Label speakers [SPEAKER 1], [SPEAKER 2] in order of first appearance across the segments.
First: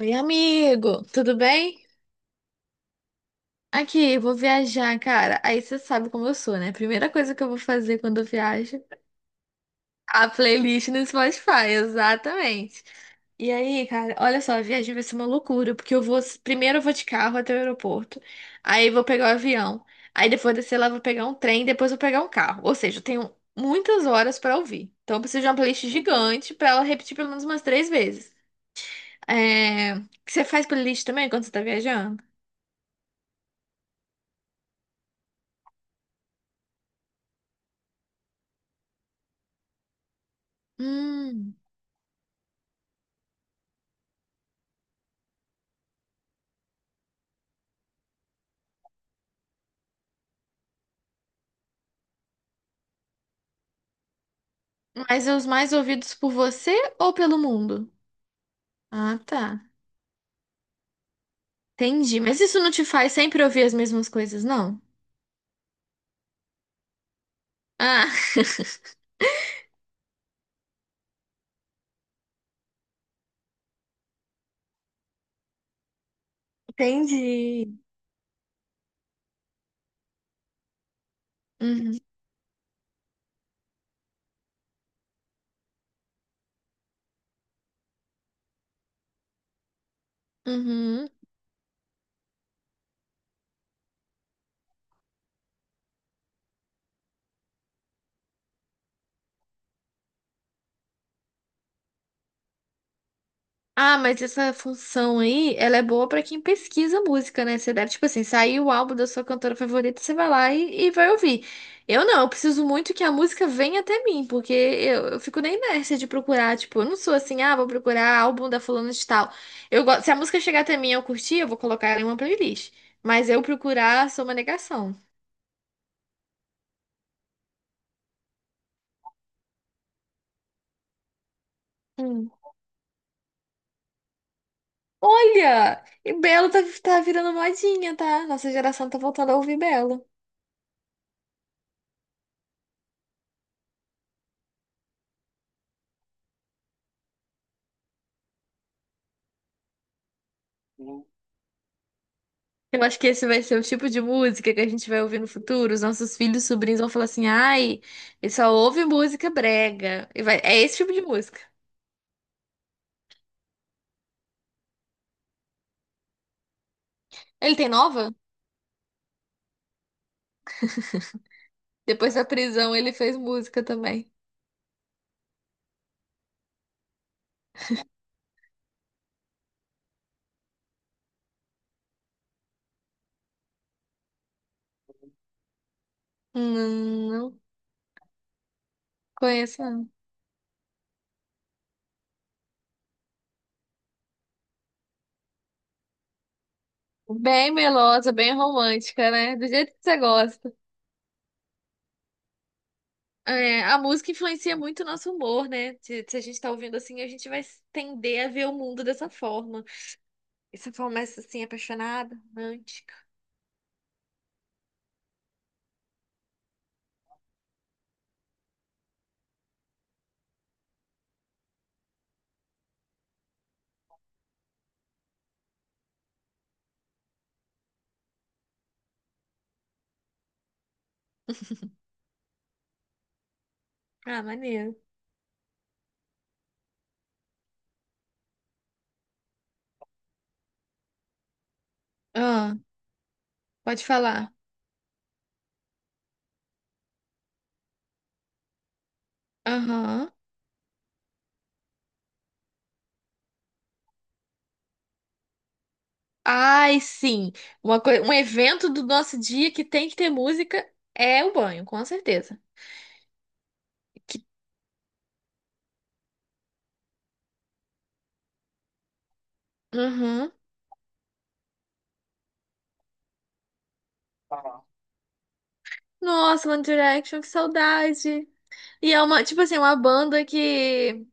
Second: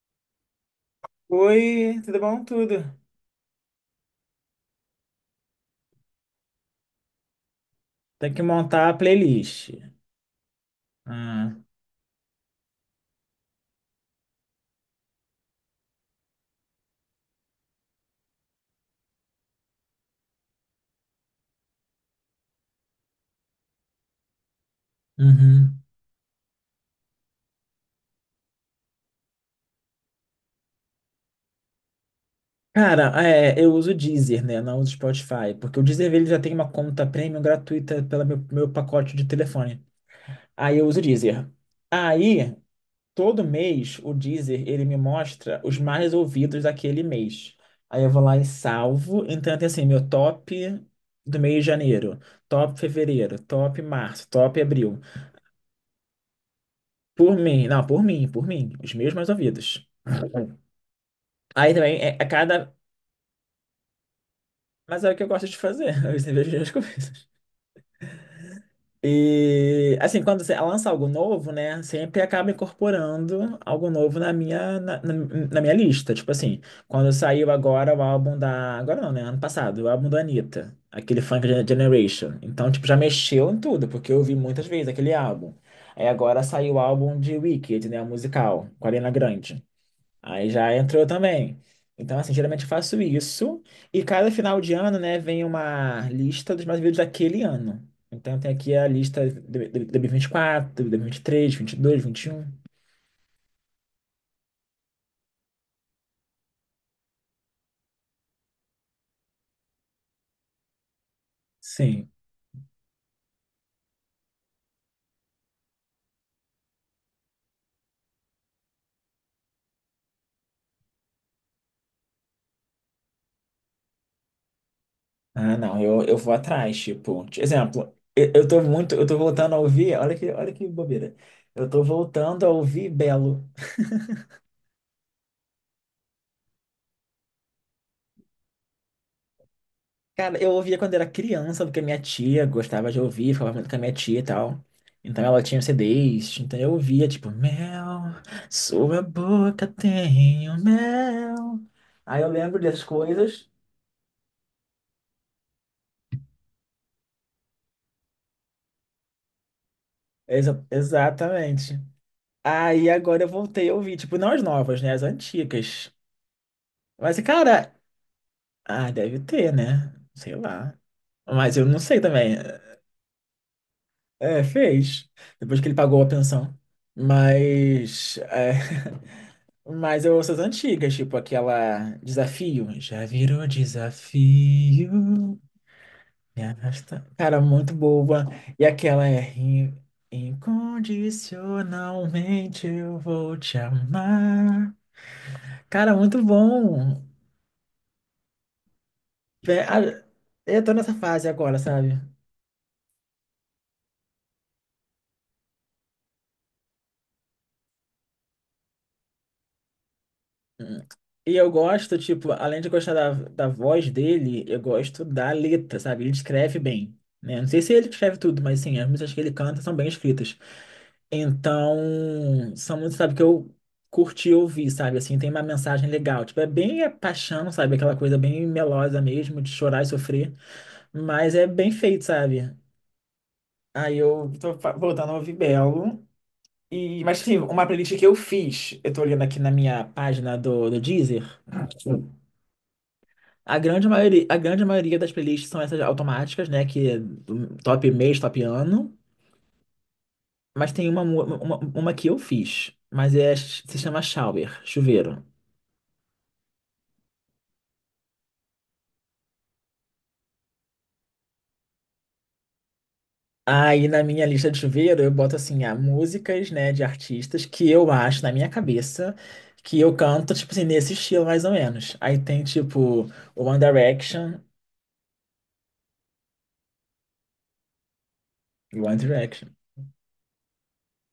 [SPEAKER 1] Oi, amigo, tudo bem?
[SPEAKER 2] Oi, tudo bom? Tudo.
[SPEAKER 1] Aqui, eu vou viajar, cara. Aí você sabe como eu sou, né? Primeira coisa que eu vou fazer quando eu
[SPEAKER 2] Tem que
[SPEAKER 1] viajo,
[SPEAKER 2] montar a playlist.
[SPEAKER 1] a playlist no
[SPEAKER 2] Ah,
[SPEAKER 1] Spotify, exatamente. E aí, cara, olha só, a viagem vai ser uma loucura, porque primeiro eu vou de carro até o aeroporto, aí vou pegar o avião, aí depois descer lá, vou pegar um trem, depois vou pegar um carro. Ou seja, eu tenho muitas horas pra ouvir. Então eu preciso de uma
[SPEAKER 2] uhum.
[SPEAKER 1] playlist gigante pra ela repetir pelo menos umas três vezes. É... Você faz playlist também quando você tá viajando?
[SPEAKER 2] Cara, é, eu uso o Deezer, né? Não uso o Spotify, porque o Deezer ele já tem uma conta premium gratuita pelo meu pacote de telefone. Aí eu uso o Deezer.
[SPEAKER 1] Hum.
[SPEAKER 2] Aí, todo mês, o Deezer ele me mostra os mais ouvidos daquele mês. Aí eu vou lá e salvo. Então tem assim, meu top do mês de janeiro, top fevereiro, top março, top abril.
[SPEAKER 1] Mas é os mais ouvidos por você ou
[SPEAKER 2] Por
[SPEAKER 1] pelo
[SPEAKER 2] mim, não,
[SPEAKER 1] mundo?
[SPEAKER 2] por mim, os meus
[SPEAKER 1] Ah,
[SPEAKER 2] mais
[SPEAKER 1] tá.
[SPEAKER 2] ouvidos. Aí também é,
[SPEAKER 1] Entendi.
[SPEAKER 2] é
[SPEAKER 1] Mas isso não
[SPEAKER 2] cada.
[SPEAKER 1] te faz sempre ouvir as mesmas coisas, não?
[SPEAKER 2] Mas é o que eu gosto de fazer, eu sempre vejo as coisas.
[SPEAKER 1] Ah,
[SPEAKER 2] E assim, quando você lança algo novo, né? Sempre acaba incorporando algo novo na minha lista. Tipo assim, quando saiu
[SPEAKER 1] entendi.
[SPEAKER 2] agora o álbum da. Agora não, né? Ano passado, o álbum da Anitta, aquele Funk
[SPEAKER 1] Uhum.
[SPEAKER 2] Generation. Então, tipo, já mexeu em tudo, porque eu ouvi muitas vezes aquele álbum. Aí agora saiu o álbum de Wicked, né? O musical, com a Ariana Grande. Aí já entrou
[SPEAKER 1] Uhum.
[SPEAKER 2] também. Então, assim, geralmente eu faço isso. E cada final de ano, né, vem uma lista dos mais vídeos daquele ano. Então, tem aqui a lista de 2024, de dois mil e vinte e três, vinte e dois, vinte e um.
[SPEAKER 1] Ah, mas essa função aí, ela é boa pra quem pesquisa música, né? Você deve, tipo assim, sair o álbum da sua cantora favorita, você vai lá e vai ouvir. Eu
[SPEAKER 2] Sim.
[SPEAKER 1] não, eu preciso muito que a música venha até mim, porque eu fico na inércia de procurar, tipo, eu não sou assim, ah, vou procurar álbum da fulana de tal. Eu gosto, se a música chegar até mim e eu curtir, eu vou colocar ela em uma playlist. Mas eu procurar, sou uma negação.
[SPEAKER 2] Ah, não, eu vou atrás, tipo, de exemplo, eu tô voltando a ouvir, olha que bobeira. Eu tô
[SPEAKER 1] Hum.
[SPEAKER 2] voltando a ouvir Belo.
[SPEAKER 1] Olha! E Belo tá virando modinha, tá? Nossa geração tá voltando a ouvir Belo.
[SPEAKER 2] Cara, eu ouvia quando era criança, porque a minha tia gostava de ouvir, falava muito com a minha tia e tal. Então ela tinha CDs, então eu ouvia, tipo, mel, sua boca tem o mel. Aí eu lembro dessas
[SPEAKER 1] Eu acho que esse vai
[SPEAKER 2] coisas.
[SPEAKER 1] ser o tipo de música que a gente vai ouvir no futuro. Os nossos filhos, sobrinhos vão falar assim: ai, ele só ouve música brega. E vai... É
[SPEAKER 2] Exa-
[SPEAKER 1] esse tipo de música.
[SPEAKER 2] exatamente. Aí agora eu voltei a ouvir, tipo, não as novas, né? As antigas. Mas,
[SPEAKER 1] Ele tem
[SPEAKER 2] cara,
[SPEAKER 1] nova?
[SPEAKER 2] ah, deve ter, né? Sei lá. Mas eu não sei
[SPEAKER 1] Depois da
[SPEAKER 2] também.
[SPEAKER 1] prisão, ele fez música também.
[SPEAKER 2] É, fez. Depois que ele pagou a pensão. Mas. É. Mas eu ouço as antigas, tipo aquela Desafio. Já virou desafio. Me arrasta. Cara,
[SPEAKER 1] Não
[SPEAKER 2] muito boba. E aquela é
[SPEAKER 1] conheço, não.
[SPEAKER 2] Incondicionalmente eu vou te amar". Cara, muito bom.
[SPEAKER 1] Bem melosa, bem romântica, né? Do
[SPEAKER 2] Vé-
[SPEAKER 1] jeito que você
[SPEAKER 2] a-
[SPEAKER 1] gosta.
[SPEAKER 2] Eu tô nessa fase agora, sabe?
[SPEAKER 1] É, a música influencia muito o nosso humor, né? Se a gente tá ouvindo assim, a gente vai tender a ver o mundo dessa forma. E você
[SPEAKER 2] Hum.
[SPEAKER 1] começa
[SPEAKER 2] E
[SPEAKER 1] assim,
[SPEAKER 2] eu gosto,
[SPEAKER 1] apaixonada,
[SPEAKER 2] tipo, além de
[SPEAKER 1] romântica.
[SPEAKER 2] gostar da voz dele, eu gosto da letra, sabe? Ele escreve bem, né? Não sei se ele escreve tudo, mas sim, as músicas que ele canta são bem escritas. Então, são muitos, sabe, que eu curti ouvir, sabe? Assim, tem uma mensagem legal. Tipo, é bem é paixão, sabe? Aquela coisa bem melosa mesmo, de chorar e sofrer. Mas é bem feito, sabe? Aí
[SPEAKER 1] Ah,
[SPEAKER 2] eu tô
[SPEAKER 1] maneiro.
[SPEAKER 2] voltando a ouvir Belo. E, mas, sim, uma playlist que eu fiz, eu tô olhando aqui na minha página do Deezer.
[SPEAKER 1] Ah,
[SPEAKER 2] A
[SPEAKER 1] pode
[SPEAKER 2] grande maioria,
[SPEAKER 1] falar.
[SPEAKER 2] a grande maioria das playlists são essas automáticas, né? Que é do top mês, top ano.
[SPEAKER 1] Aham.
[SPEAKER 2] Mas tem uma que eu fiz. Mas se chama Shower, chuveiro.
[SPEAKER 1] Ai, sim. Uma coi- um evento do nosso dia que tem que ter música é o banho, com certeza.
[SPEAKER 2] Aí na
[SPEAKER 1] Que...
[SPEAKER 2] minha lista de chuveiro eu boto assim, ah, músicas, né, de artistas que eu acho na minha cabeça que eu canto,
[SPEAKER 1] Uhum.
[SPEAKER 2] tipo assim, nesse estilo mais ou menos. Aí tem tipo One Direction,
[SPEAKER 1] Nossa, One Direction, que saudade. E
[SPEAKER 2] One
[SPEAKER 1] é uma, tipo
[SPEAKER 2] Direction.
[SPEAKER 1] assim, uma banda que.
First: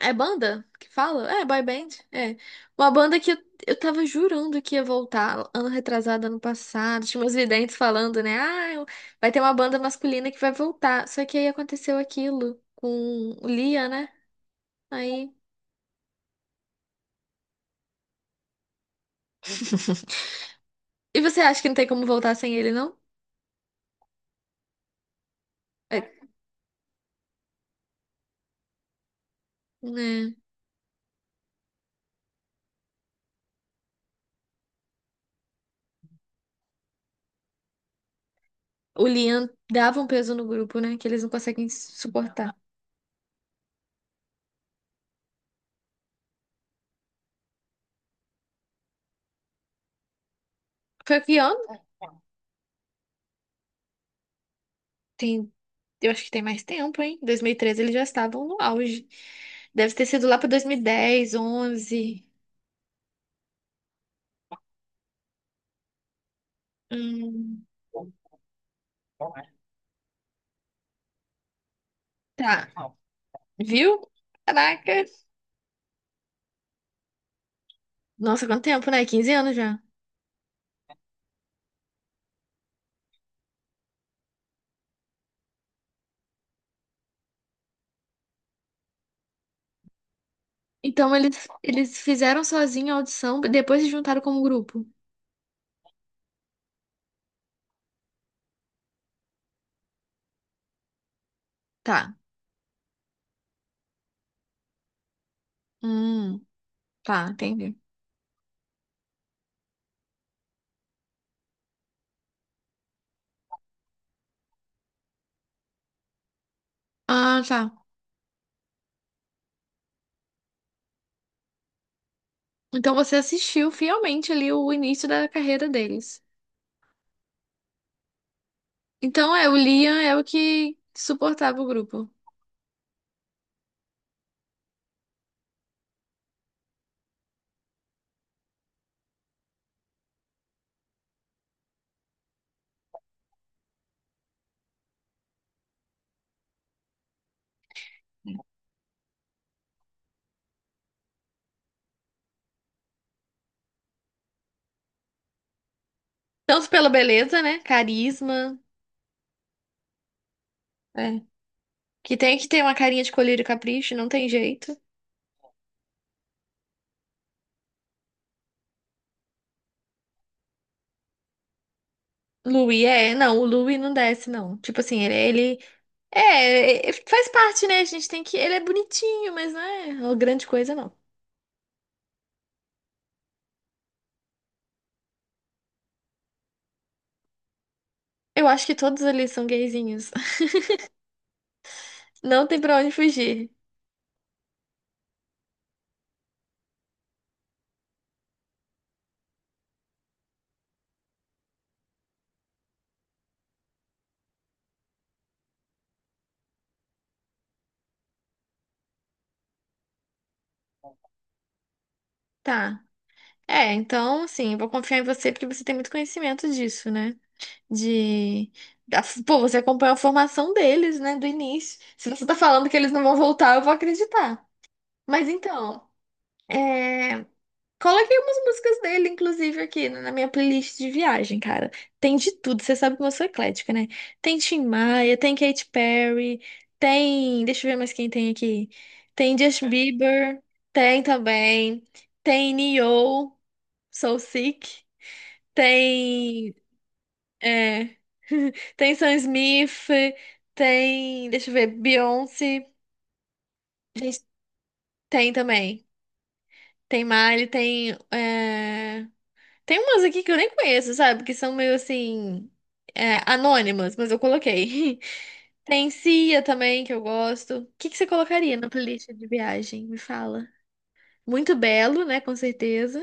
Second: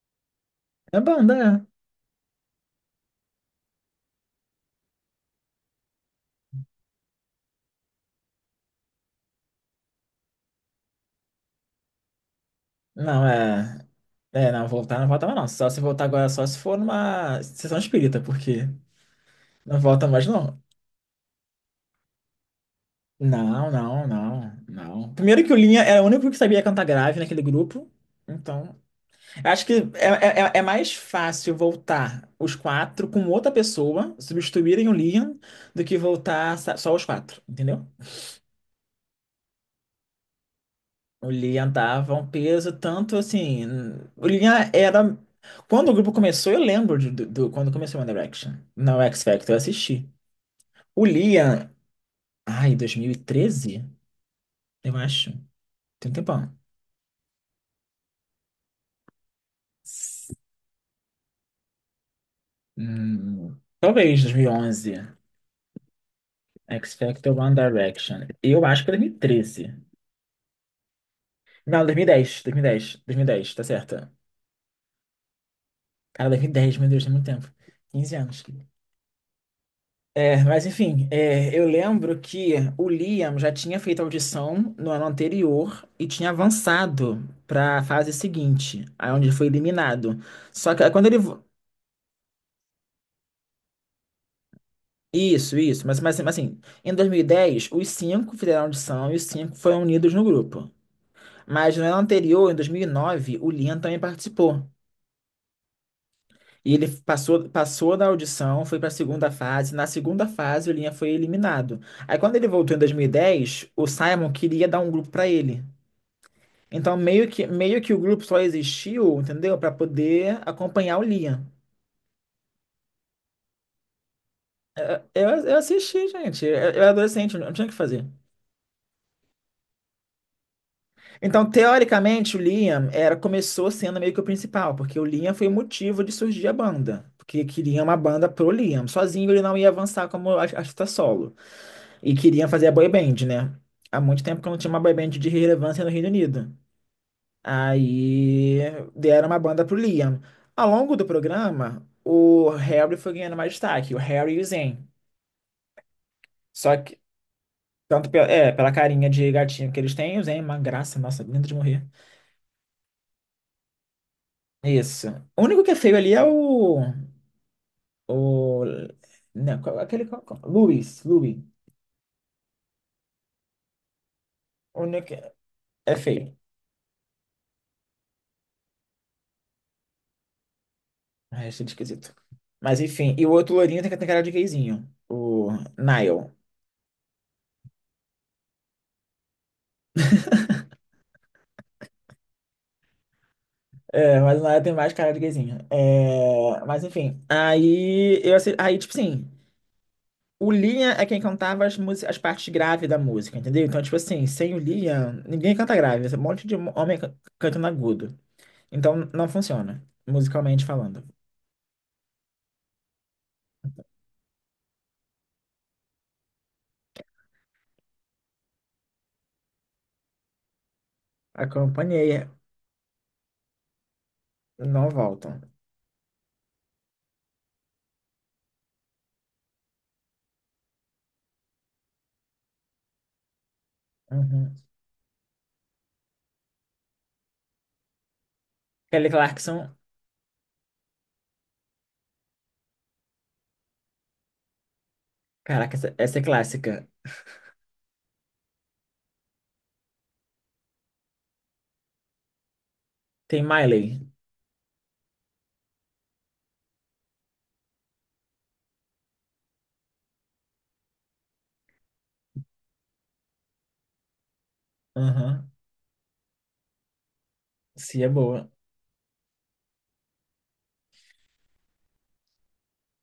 [SPEAKER 1] É banda que
[SPEAKER 2] É
[SPEAKER 1] fala?
[SPEAKER 2] banda,
[SPEAKER 1] É,
[SPEAKER 2] é.
[SPEAKER 1] boy band. É. Uma banda que eu tava jurando que ia voltar ano retrasado, ano passado. Tinha meus videntes falando, né? Ah, vai ter uma banda masculina que vai voltar. Só que aí aconteceu aquilo
[SPEAKER 2] Não,
[SPEAKER 1] com o
[SPEAKER 2] é.
[SPEAKER 1] Lia, né?
[SPEAKER 2] É, não, voltar não volta
[SPEAKER 1] Aí.
[SPEAKER 2] mais não. Só se voltar agora, só se for numa sessão espírita, porque não volta mais não.
[SPEAKER 1] E você acha que não tem como voltar sem ele, não?
[SPEAKER 2] Não, não, não, não. Primeiro que o Linha era o
[SPEAKER 1] É,
[SPEAKER 2] único que sabia cantar grave naquele grupo, então acho que é,
[SPEAKER 1] né?
[SPEAKER 2] é, é é mais fácil voltar os quatro com outra pessoa, substituírem o Liam, do que voltar só os quatro, entendeu?
[SPEAKER 1] O Liam dava um peso no grupo, né? Que eles
[SPEAKER 2] O
[SPEAKER 1] não conseguem
[SPEAKER 2] Liam dava um
[SPEAKER 1] suportar.
[SPEAKER 2] peso tanto assim. O Liam era. Quando o grupo começou, eu lembro quando começou o One Direction. Não, X Factor, eu assisti. O
[SPEAKER 1] Foi que
[SPEAKER 2] Liam.
[SPEAKER 1] ano?
[SPEAKER 2] Ai, 2013? Eu acho.
[SPEAKER 1] Tem,
[SPEAKER 2] Tem
[SPEAKER 1] eu
[SPEAKER 2] um
[SPEAKER 1] acho que tem
[SPEAKER 2] tempão.
[SPEAKER 1] mais tempo, hein? 2013 eles já estavam no auge. Deve ter sido lá para dois mil e dez, onze.
[SPEAKER 2] Talvez 2011. X Factor One
[SPEAKER 1] Hum,
[SPEAKER 2] Direction. Eu acho que 2013. Não, 2010,
[SPEAKER 1] tá.
[SPEAKER 2] 2010, 2010, tá
[SPEAKER 1] Viu?
[SPEAKER 2] certa.
[SPEAKER 1] Caraca.
[SPEAKER 2] Cara, 2010, meu Deus, tem muito tempo. 15 anos.
[SPEAKER 1] Nossa, quanto tempo, né? Quinze anos já.
[SPEAKER 2] É, mas enfim, é, eu lembro que o Liam já tinha feito audição no ano anterior e tinha avançado para a fase seguinte, aí onde ele foi eliminado. Só que aí quando
[SPEAKER 1] Então
[SPEAKER 2] ele.
[SPEAKER 1] eles fizeram sozinho a audição, depois se juntaram como grupo.
[SPEAKER 2] Isso, isso, mas, mas, assim, em 2010, os cinco fizeram audição e os cinco foram unidos no grupo. Mas no ano
[SPEAKER 1] Tá.
[SPEAKER 2] anterior, em 2009, o Liam também participou.
[SPEAKER 1] Hum,
[SPEAKER 2] E ele
[SPEAKER 1] tá,
[SPEAKER 2] passou,
[SPEAKER 1] entendi.
[SPEAKER 2] passou da audição, foi para a segunda fase. Na segunda fase, o Linha foi eliminado. Aí, quando ele voltou em 2010, o Simon queria dar um grupo para ele. Então, meio
[SPEAKER 1] Ah,
[SPEAKER 2] que,
[SPEAKER 1] tá.
[SPEAKER 2] meio que o grupo só existiu, entendeu? Para poder acompanhar o Liam.
[SPEAKER 1] Então você assistiu fielmente ali o início
[SPEAKER 2] Eu,
[SPEAKER 1] da
[SPEAKER 2] eu
[SPEAKER 1] carreira
[SPEAKER 2] assisti,
[SPEAKER 1] deles.
[SPEAKER 2] gente. Eu era adolescente, eu não tinha o que fazer.
[SPEAKER 1] Então é, o Liam é o que
[SPEAKER 2] Então,
[SPEAKER 1] suportava o grupo.
[SPEAKER 2] teoricamente, o Liam começou sendo meio que o principal, porque o Liam foi o motivo de surgir a banda. Porque queria uma banda pro Liam. Sozinho ele não ia avançar como artista solo. E queria fazer a boy band, né? Há muito tempo que eu não tinha uma boy band de relevância no Reino Unido. Aí deram uma banda pro Liam. Ao longo do programa, o Harry foi ganhando mais destaque, o Harry e o Zayn.
[SPEAKER 1] Tanto
[SPEAKER 2] Só
[SPEAKER 1] pela
[SPEAKER 2] que,
[SPEAKER 1] beleza, né?
[SPEAKER 2] tanto pela, é,
[SPEAKER 1] Carisma.
[SPEAKER 2] pela carinha de gatinho que eles têm, o Zayn é uma graça, nossa,
[SPEAKER 1] É.
[SPEAKER 2] lindo de morrer.
[SPEAKER 1] Que tem que ter uma carinha de colírio e capricho, não tem jeito.
[SPEAKER 2] Isso. O único que é feio ali é o. O. Não, aquele. Louis.
[SPEAKER 1] Louis é, não, o Louis não desce, não.
[SPEAKER 2] O
[SPEAKER 1] Tipo assim,
[SPEAKER 2] único
[SPEAKER 1] ele,
[SPEAKER 2] que
[SPEAKER 1] ele
[SPEAKER 2] é feio.
[SPEAKER 1] é, faz parte, né? A gente tem que. Ele é bonitinho, mas não é uma grande coisa, não.
[SPEAKER 2] Ah, achei ele esquisito. Mas enfim, e o outro loirinho tem cara de gayzinho. O Niall.
[SPEAKER 1] Eu acho que todos ali são gayzinhos. Não tem pra onde fugir.
[SPEAKER 2] É, mas o Niall tem mais cara de gayzinho. É, mas enfim, aí eu aí tipo assim, o Liam é quem cantava as partes graves da música, entendeu? Então tipo assim, sem o Liam, ninguém canta grave, é um monte de homem cantando agudo. Então não funciona, musicalmente falando.
[SPEAKER 1] Tá. É, então, assim, eu vou confiar em você porque você tem muito conhecimento disso, né? De. Pô, você acompanha a formação deles, né? Do início. Se
[SPEAKER 2] Acompanhei,
[SPEAKER 1] você tá falando que eles não vão voltar, eu vou acreditar.
[SPEAKER 2] não
[SPEAKER 1] Mas
[SPEAKER 2] voltam.
[SPEAKER 1] então, é... coloquei umas músicas dele, inclusive, aqui né, na minha playlist de viagem, cara. Tem de tudo, você sabe que eu sou eclética, né? Tem
[SPEAKER 2] Uhum.
[SPEAKER 1] Tim Maia, tem Katy Perry, tem. Deixa eu ver mais quem tem aqui.
[SPEAKER 2] Kelly
[SPEAKER 1] Tem Justin
[SPEAKER 2] Clarkson,
[SPEAKER 1] Bieber, tem também. Tem Nio, Soul Sick.
[SPEAKER 2] caraca, essa é
[SPEAKER 1] Tem
[SPEAKER 2] clássica.
[SPEAKER 1] é. Tem Sam Smith, tem. Deixa eu ver, Beyoncé.
[SPEAKER 2] Tem Miley.
[SPEAKER 1] Gente, tem também. Tem Miley, tem. Tem umas aqui que eu nem conheço, sabe? Que são meio assim. Anônimas, mas eu coloquei.
[SPEAKER 2] Aham,
[SPEAKER 1] Tem Cia também, que eu gosto. O que que
[SPEAKER 2] sim,
[SPEAKER 1] você
[SPEAKER 2] é boa.
[SPEAKER 1] colocaria na playlist de viagem? Me fala. Muito belo, né? Com certeza.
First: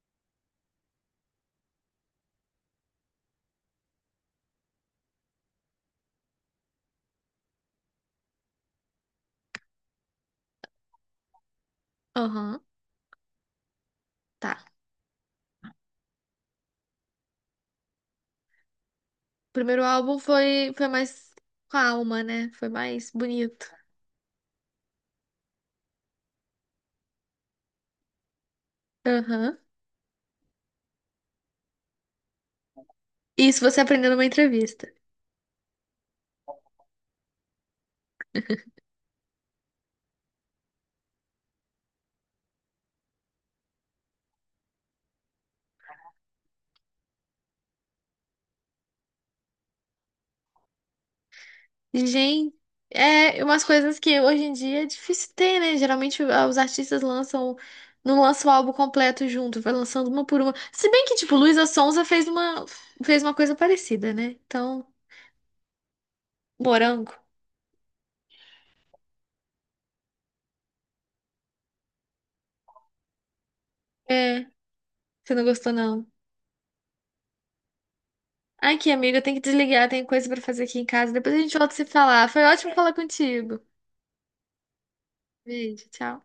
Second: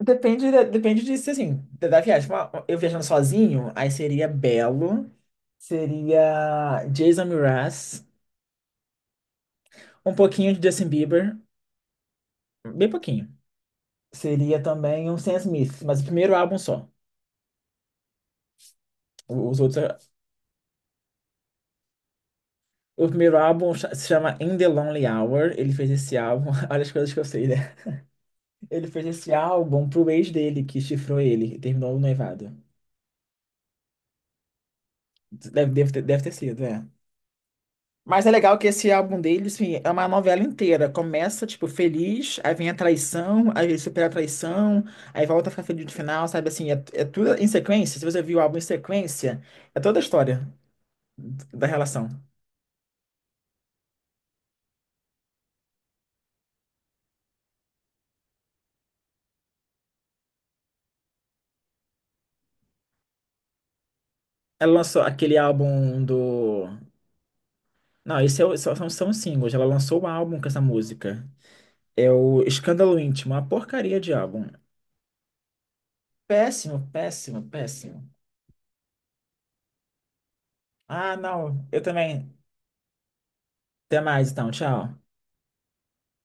[SPEAKER 2] Depende, depende disso, assim, da, viagem. Eu viajando sozinho, aí seria Belo, seria Jason Mraz, um pouquinho de Justin Bieber,
[SPEAKER 1] Aham,
[SPEAKER 2] bem pouquinho. Seria
[SPEAKER 1] tá.
[SPEAKER 2] também um Sam Smith, mas o primeiro álbum só.
[SPEAKER 1] O
[SPEAKER 2] Os
[SPEAKER 1] primeiro
[SPEAKER 2] outros,
[SPEAKER 1] álbum foi, foi mais calma, né? Foi
[SPEAKER 2] o
[SPEAKER 1] mais
[SPEAKER 2] primeiro
[SPEAKER 1] bonito.
[SPEAKER 2] álbum se chama In the Lonely Hour. Ele fez esse álbum, olha as coisas que eu sei, né? Ele fez esse
[SPEAKER 1] Aham.
[SPEAKER 2] álbum pro ex dele, que chifrou ele e terminou o noivado.
[SPEAKER 1] Isso você aprendeu numa entrevista.
[SPEAKER 2] Deve ter sido, é. Mas é legal que esse álbum deles, assim, é uma novela inteira. Começa, tipo, feliz, aí vem a traição, aí ele supera a traição, aí volta a ficar feliz no final, sabe? Assim, é tudo em sequência. Se você viu o álbum em sequência, é toda a história da relação.
[SPEAKER 1] Gente, é umas coisas que hoje em dia é difícil ter, né? Geralmente os artistas lançam, não lançam o álbum completo junto, vai lançando uma por uma. Se bem que, tipo, Luísa Sonza fez uma coisa parecida, né?
[SPEAKER 2] Ela
[SPEAKER 1] Então,
[SPEAKER 2] lançou aquele álbum do...
[SPEAKER 1] morango.
[SPEAKER 2] Não, são, são singles. Ela lançou um álbum com essa música. É o Escândalo Íntimo, uma porcaria de álbum.
[SPEAKER 1] É, você não gostou, não.
[SPEAKER 2] Péssimo, péssimo, péssimo.
[SPEAKER 1] Aqui, amiga, eu tenho que desligar, tem coisa pra fazer aqui em casa.
[SPEAKER 2] Ah,
[SPEAKER 1] Depois a gente
[SPEAKER 2] não,
[SPEAKER 1] volta a
[SPEAKER 2] eu
[SPEAKER 1] se falar.
[SPEAKER 2] também.
[SPEAKER 1] Foi ótimo falar contigo.
[SPEAKER 2] Até mais, então, tchau.
[SPEAKER 1] Beijo, tchau.